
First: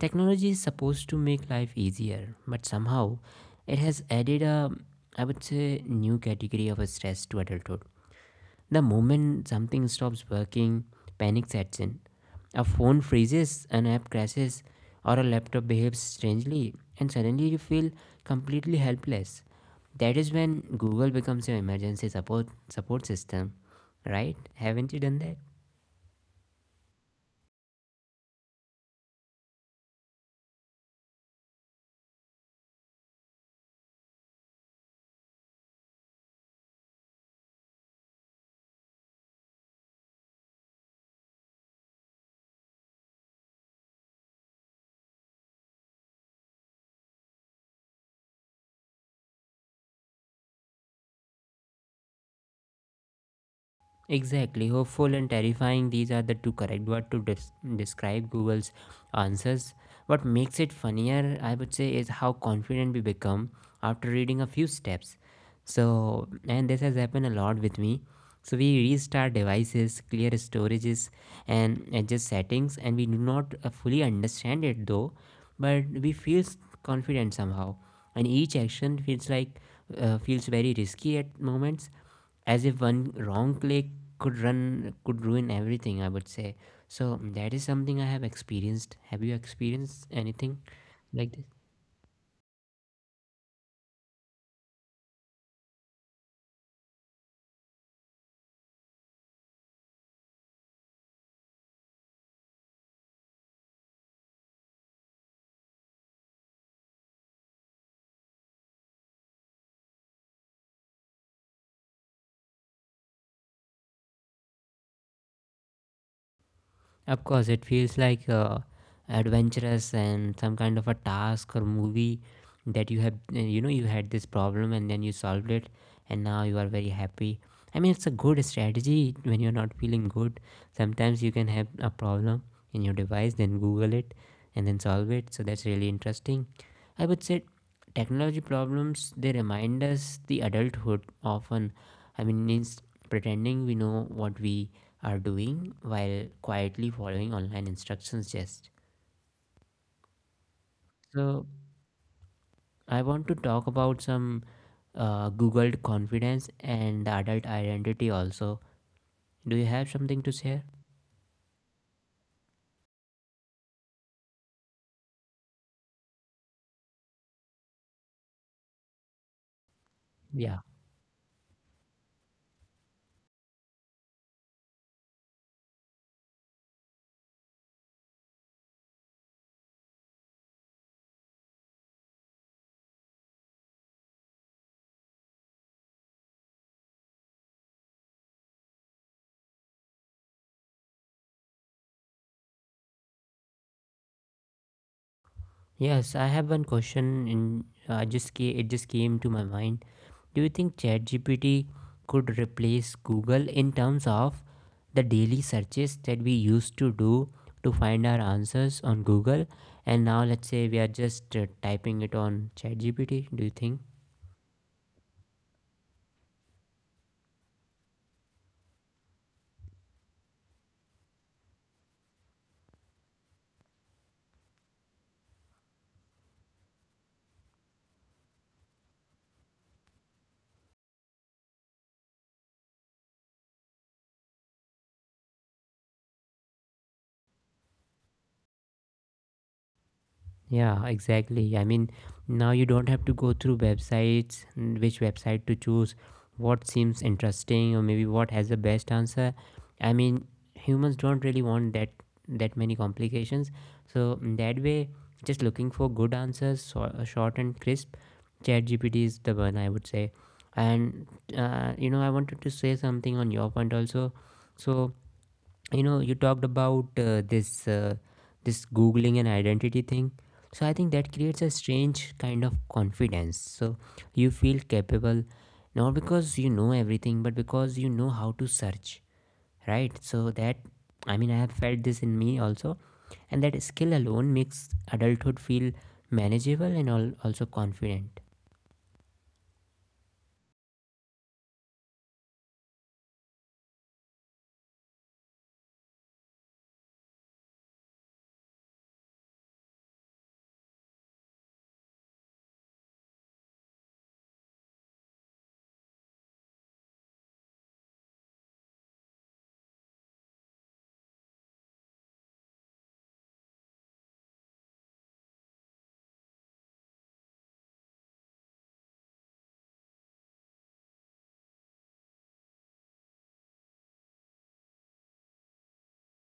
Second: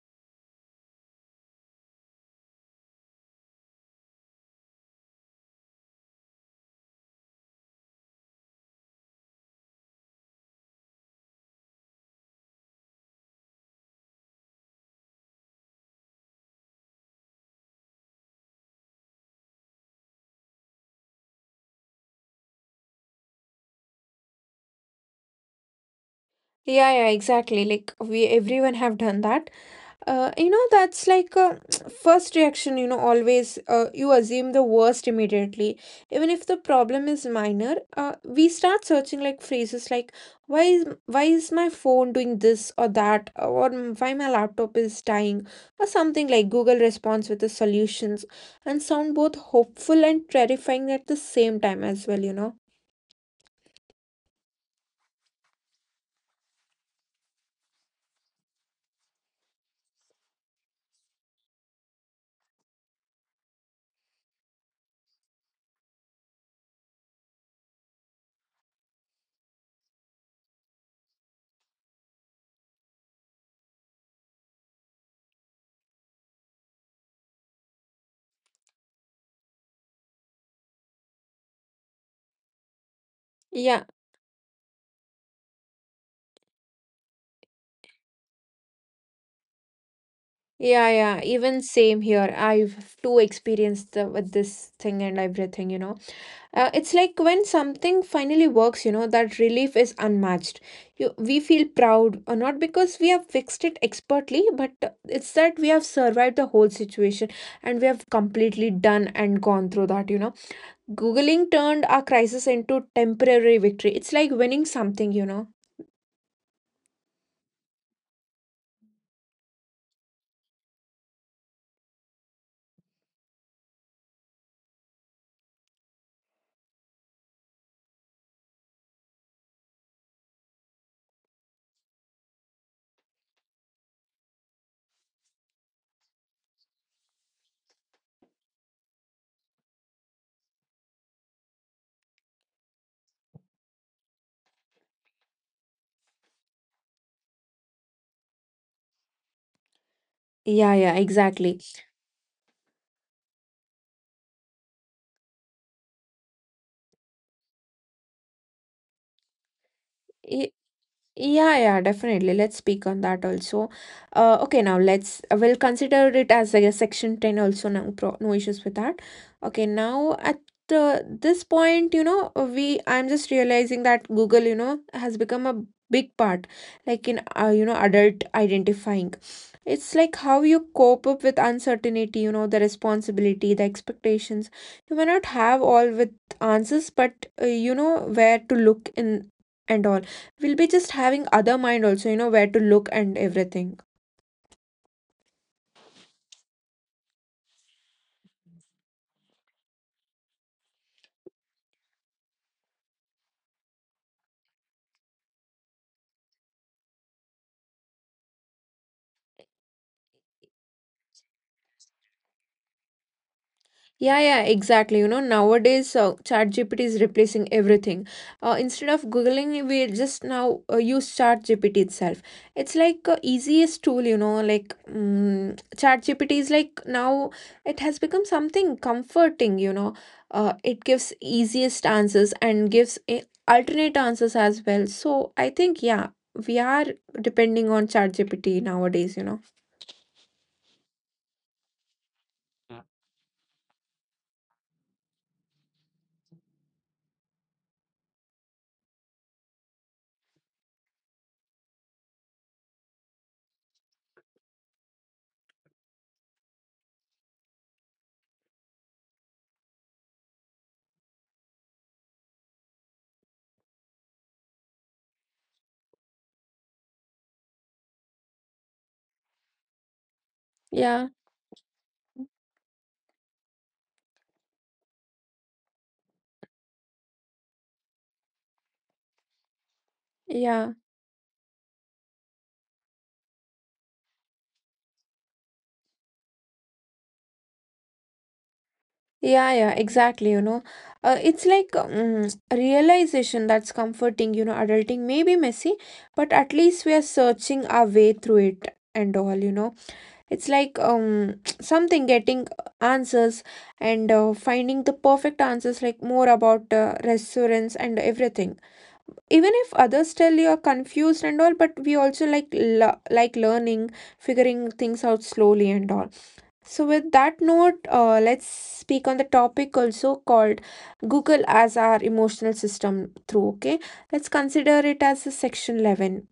Technology is supposed to make life easier, but somehow it has added a, I would say, new category of a stress to adulthood. The moment something stops working, panic sets in. A phone freezes, an app crashes, or a laptop behaves strangely, and suddenly you feel completely helpless. That is when Google becomes your emergency support system, right? Haven't you done that?
Yeah, yeah, exactly. Like we everyone have done that. You know, that's like a first reaction, you know, always you assume the worst immediately. Even if the problem is minor, we start searching like phrases like why is my phone doing this or that or "Mm, why my laptop is dying or something like Google responds with the solutions and sound both hopeful and terrifying at the same time as well, you know.
Exactly, hopeful and terrifying, these are the two correct words to describe Google's answers. What makes it funnier, I would say, is how confident we become after reading a few steps. So, and this has happened a lot with me. So we restart devices, clear storages, and adjust settings, and we do not fully understand it though, but we feel confident somehow. And each action feels like feels very risky at moments, as if one wrong click
Yeah,
could ruin everything, I would say. So that is something I have experienced. Have you experienced anything
yeah, yeah,
like this?
even same here. I've too experienced the, with this thing and everything, you know. It's like when something finally works, you know, that relief is unmatched. We feel proud, not because we have fixed it expertly, but it's that we have survived the whole situation and we have completely done and gone through that, you know. Googling turned our crisis into temporary victory. It's like winning something, you know.
Of course, it feels like adventurous and some kind of a task or movie that you have, you know, you had this problem and then you solved it, and now you are very happy. I mean, it's a good strategy when you're not feeling good. Sometimes you can have a problem in your device, then Google it and then solve it. So that's really interesting. I would say technology problems, they remind us the adulthood often. I mean, it's pretending we know what we are doing while quietly following online instructions just
Yeah, yeah,
so
exactly.
I want to talk about some Google confidence and adult identity also. Do you have something to
E,
share?
Yeah, yeah, definitely. Let's speak on that also. Okay, now let's we'll consider it as a section 10 also. No issues with that. Okay, now at
Yeah,
this point, you know, we I'm just realizing that Google, you know, has become a big part, like in you know, adult identifying. It's like how you cope up with uncertainty, you know, the responsibility, the expectations. You may not have all with answers, but you know where to look in and all. We'll be just having other mind also, you know, where to look and everything.
yes, I have one question in it just came to my mind. Do you think ChatGPT could replace Google in terms of the daily searches that we used to do to find our answers on Google? And now, let's say we are just typing it on ChatGPT. Do you think?
Yeah, yeah, exactly, you know. Nowadays chat is replacing everything. Instead of googling, we just now use ChatGPT itself. It's like easiest tool, you know. Like ChatGPT is like now it has become something comforting, you know. It gives easiest answers and gives alternate answers as well, so I think, yeah, we are depending on ChatGPT nowadays, you know.
Yeah, exactly. I mean, now you don't have to go through websites, mm, which website to choose, what seems interesting, or maybe what has the best answer. I mean, humans don't really want that many complications. So in that way, just looking for good answers, so, short and crisp. ChatGPT is the one, I would say. And you know, I wanted to say something on your point also. So you know, you talked about this googling and identity thing, so I think that
Yeah.
creates a strange kind of confidence. So you feel capable not because you know everything, but because you know how to search, right? So that,
Yeah,
I mean, I have felt this in me also, and that skill alone makes adulthood feel manageable and also confident.
yeah, exactly. You know, it's like a realization that's comforting. You know, adulting may be messy, but at least we are searching our way through it and all. You know, it's like something getting answers and finding the perfect answers, like more about resonance and everything. Even if others tell you are confused and all, but we also like like learning, figuring things out slowly and all. So, with that note, let's speak on the topic also called Google as our emotional system through. Okay, let's consider it as a section 11.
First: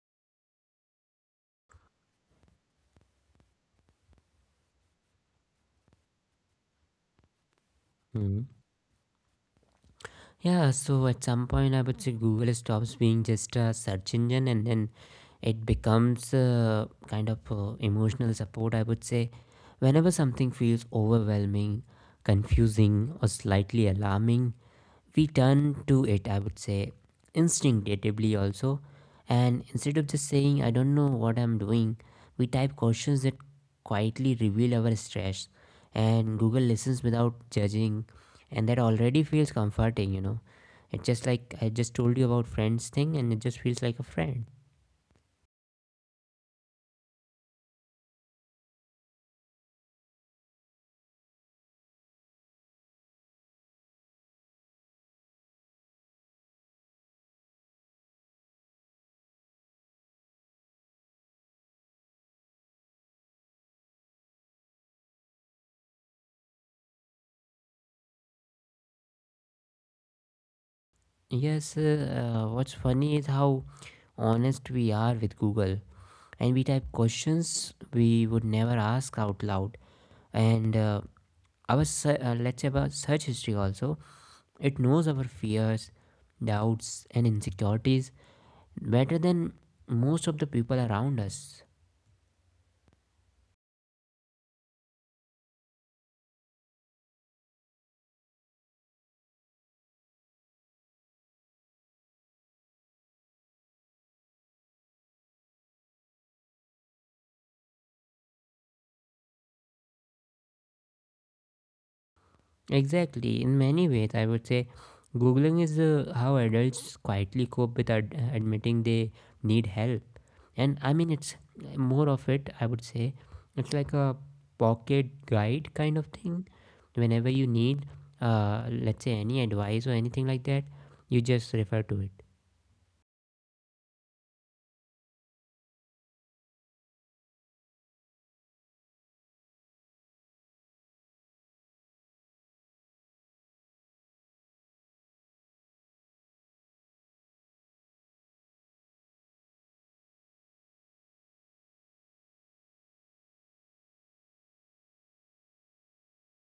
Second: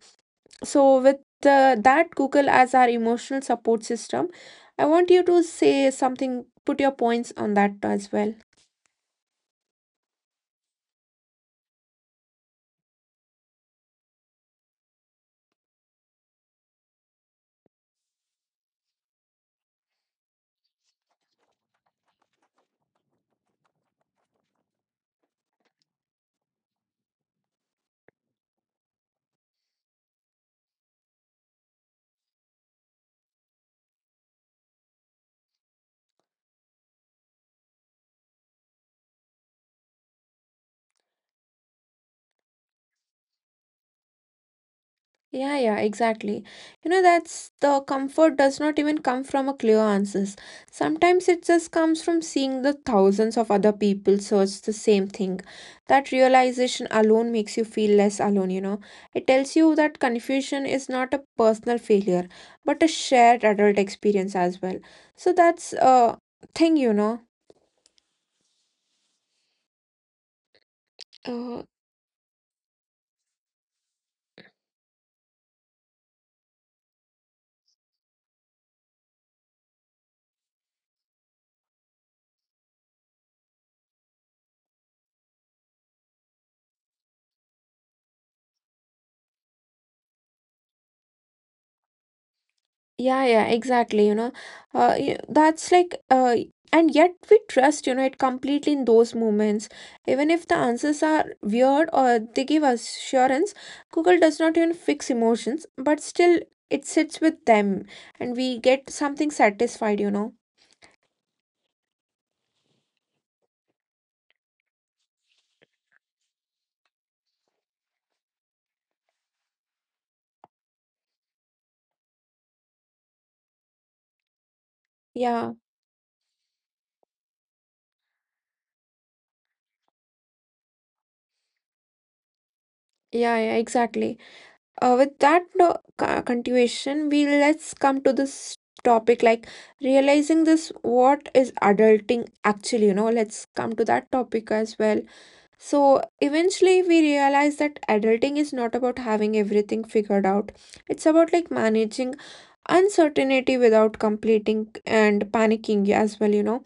So, with the, that Google as our emotional support system, I want you to say something, put your points on that as well.
Mhm. Yeah, so at some point I would say Google stops being just a search engine, and then it becomes a kind of emotional support, I would say. Whenever something feels overwhelming, confusing, or slightly alarming, we turn to it, I would say, instinctively also. And instead of just saying, I don't know what I'm doing, we type questions that quietly reveal our stress. And Google listens without judging, and that already feels comforting, you know. It's just like I just told you about friends thing, and it just feels like a friend.
Yeah, yeah, exactly. You know, that's the comfort does not even come from a clear answers. Sometimes it just comes from seeing the thousands of other people search the same thing. That realization alone makes you feel less alone, you know. It tells you that confusion is not a personal failure, but a shared adult experience as well. So that's a thing, you know. Uh,
Yes, what's funny is how honest we are with Google. And we type questions we would never ask out loud. And let's say, about search history also, it knows our fears, doubts, and insecurities better than most of the people around us.
Yeah, yeah, exactly. You know, that's like, and yet we trust, you know, it completely in those moments. Even if the answers are weird or they give us assurance, Google does not even fix emotions, but still it sits with them and we get something satisfied, you know.
Exactly. In many ways, I would say Googling is how adults quietly cope with admitting they need help. And I mean, it's more of it, I would say. It's like a pocket
Yeah,
guide kind of thing. Whenever you need let's say any advice or anything like that, you just refer to it.
yeah, exactly. With that no, continuation, we let's come to this topic like realizing this what is adulting actually, you know. Let's come to that topic as well. So eventually we realize that adulting is not about having everything figured out. It's about like managing uncertainty without completing and panicking as well, you know.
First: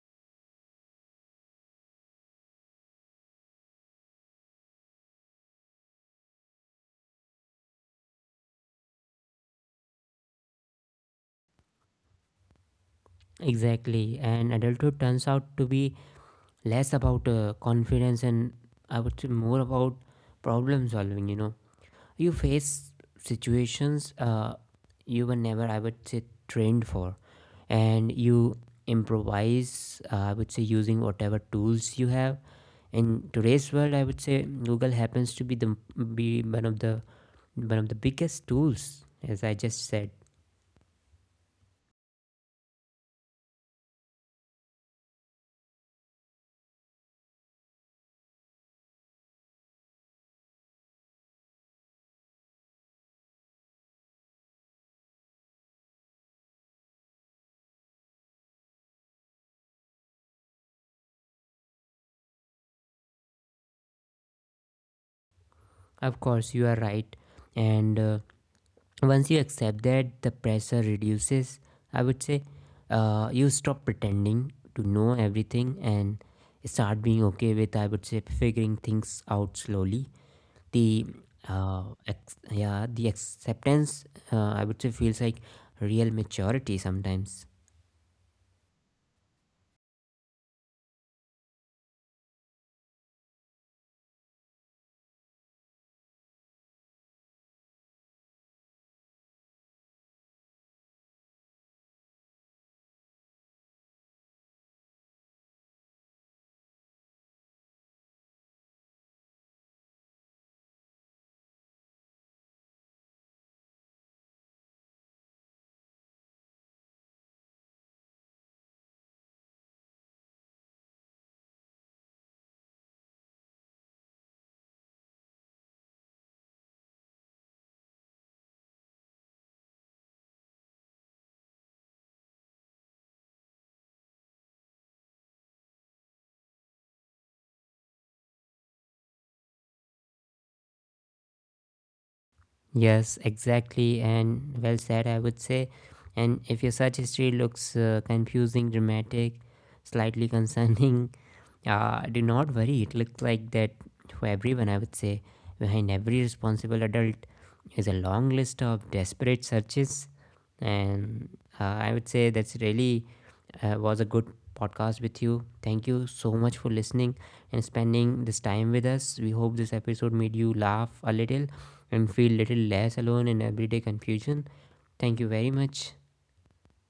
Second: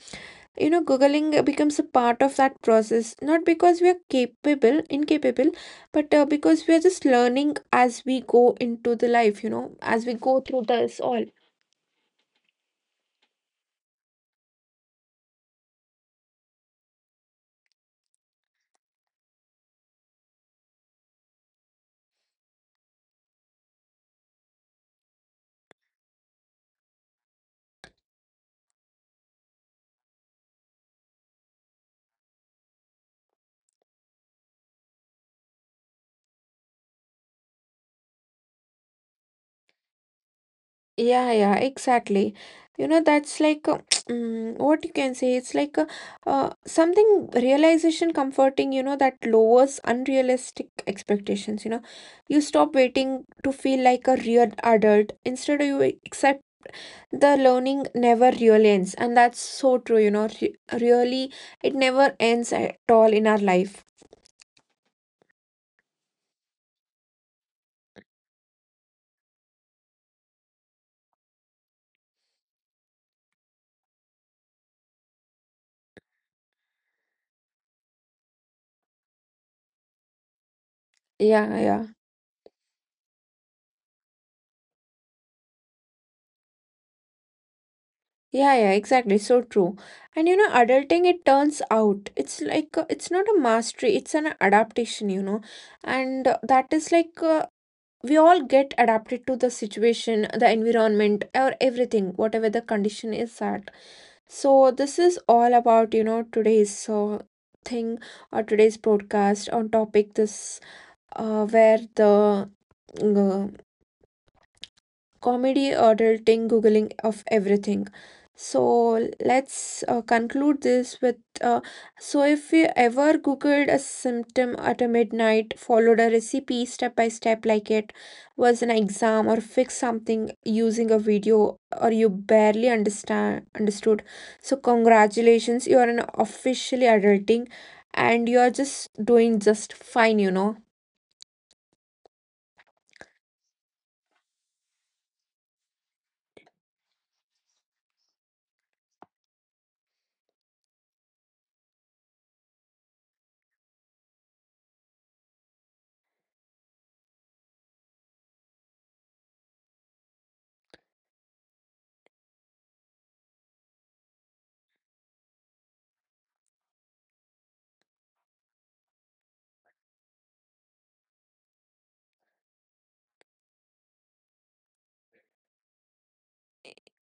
You know, Googling becomes a part of that process, not because we are capable, incapable, but because we are just learning as we go into the life, you know, as we go through this all.
Exactly, and adulthood turns out to be less about confidence and, I would say, more about problem solving, you know. You face situations you were never, I would say, trained for, and you improvise, I would say, using whatever tools you have. In today's world, I would say Google happens to be the be one of the biggest tools, as I just said.
Yeah, yeah, exactly. You know, that's like what you can say. It's like something realization comforting, you know, that lowers unrealistic expectations. You know, you stop waiting to feel like a real adult. Instead, you accept the learning never really ends. And that's so true, you know, re really, it never ends at all in our life.
Of course, you are right. And once you accept that, the pressure reduces, I would say. You stop pretending to know everything and start being okay with, I would say, figuring things out slowly. The
Yeah, yeah.
yeah, the acceptance, I would say, feels like real maturity sometimes.
Yeah, yeah, exactly. So true. And you know, adulting, it turns out, it's like, it's not a mastery, it's an adaptation, you know. And that is like, we all get adapted to the situation, the environment, or everything, whatever the condition is at. So, this is all about, you know, today's thing or today's broadcast on topic this, where the uh, comedy, adulting, googling of everything. So let's conclude this with so if you ever googled a symptom at a midnight, followed a recipe step by step like it was an exam or fixed something using a video or you barely understand understood. So congratulations, you are an officially adulting and you are just doing just fine, you know.
Yes, exactly, and well said, I would say. And if your search history looks confusing, dramatic, slightly concerning, do not worry, it looks like that to everyone, I would say. Behind every responsible adult is a long list of desperate searches. And I would say that's really, was a good podcast with you. Thank you so much for listening and spending this time with us. We hope this episode made you laugh a little and feel little less alone in everyday confusion. Thank you very much.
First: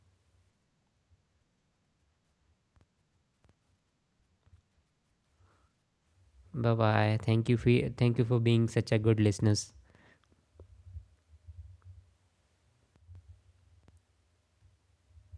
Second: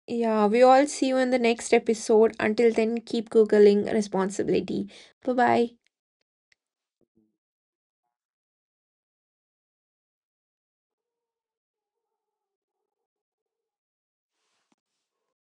Yeah, we all see you in the next episode. Until then, keep Googling responsibility. Bye bye.
Bye bye. Thank you for being such a good listeners.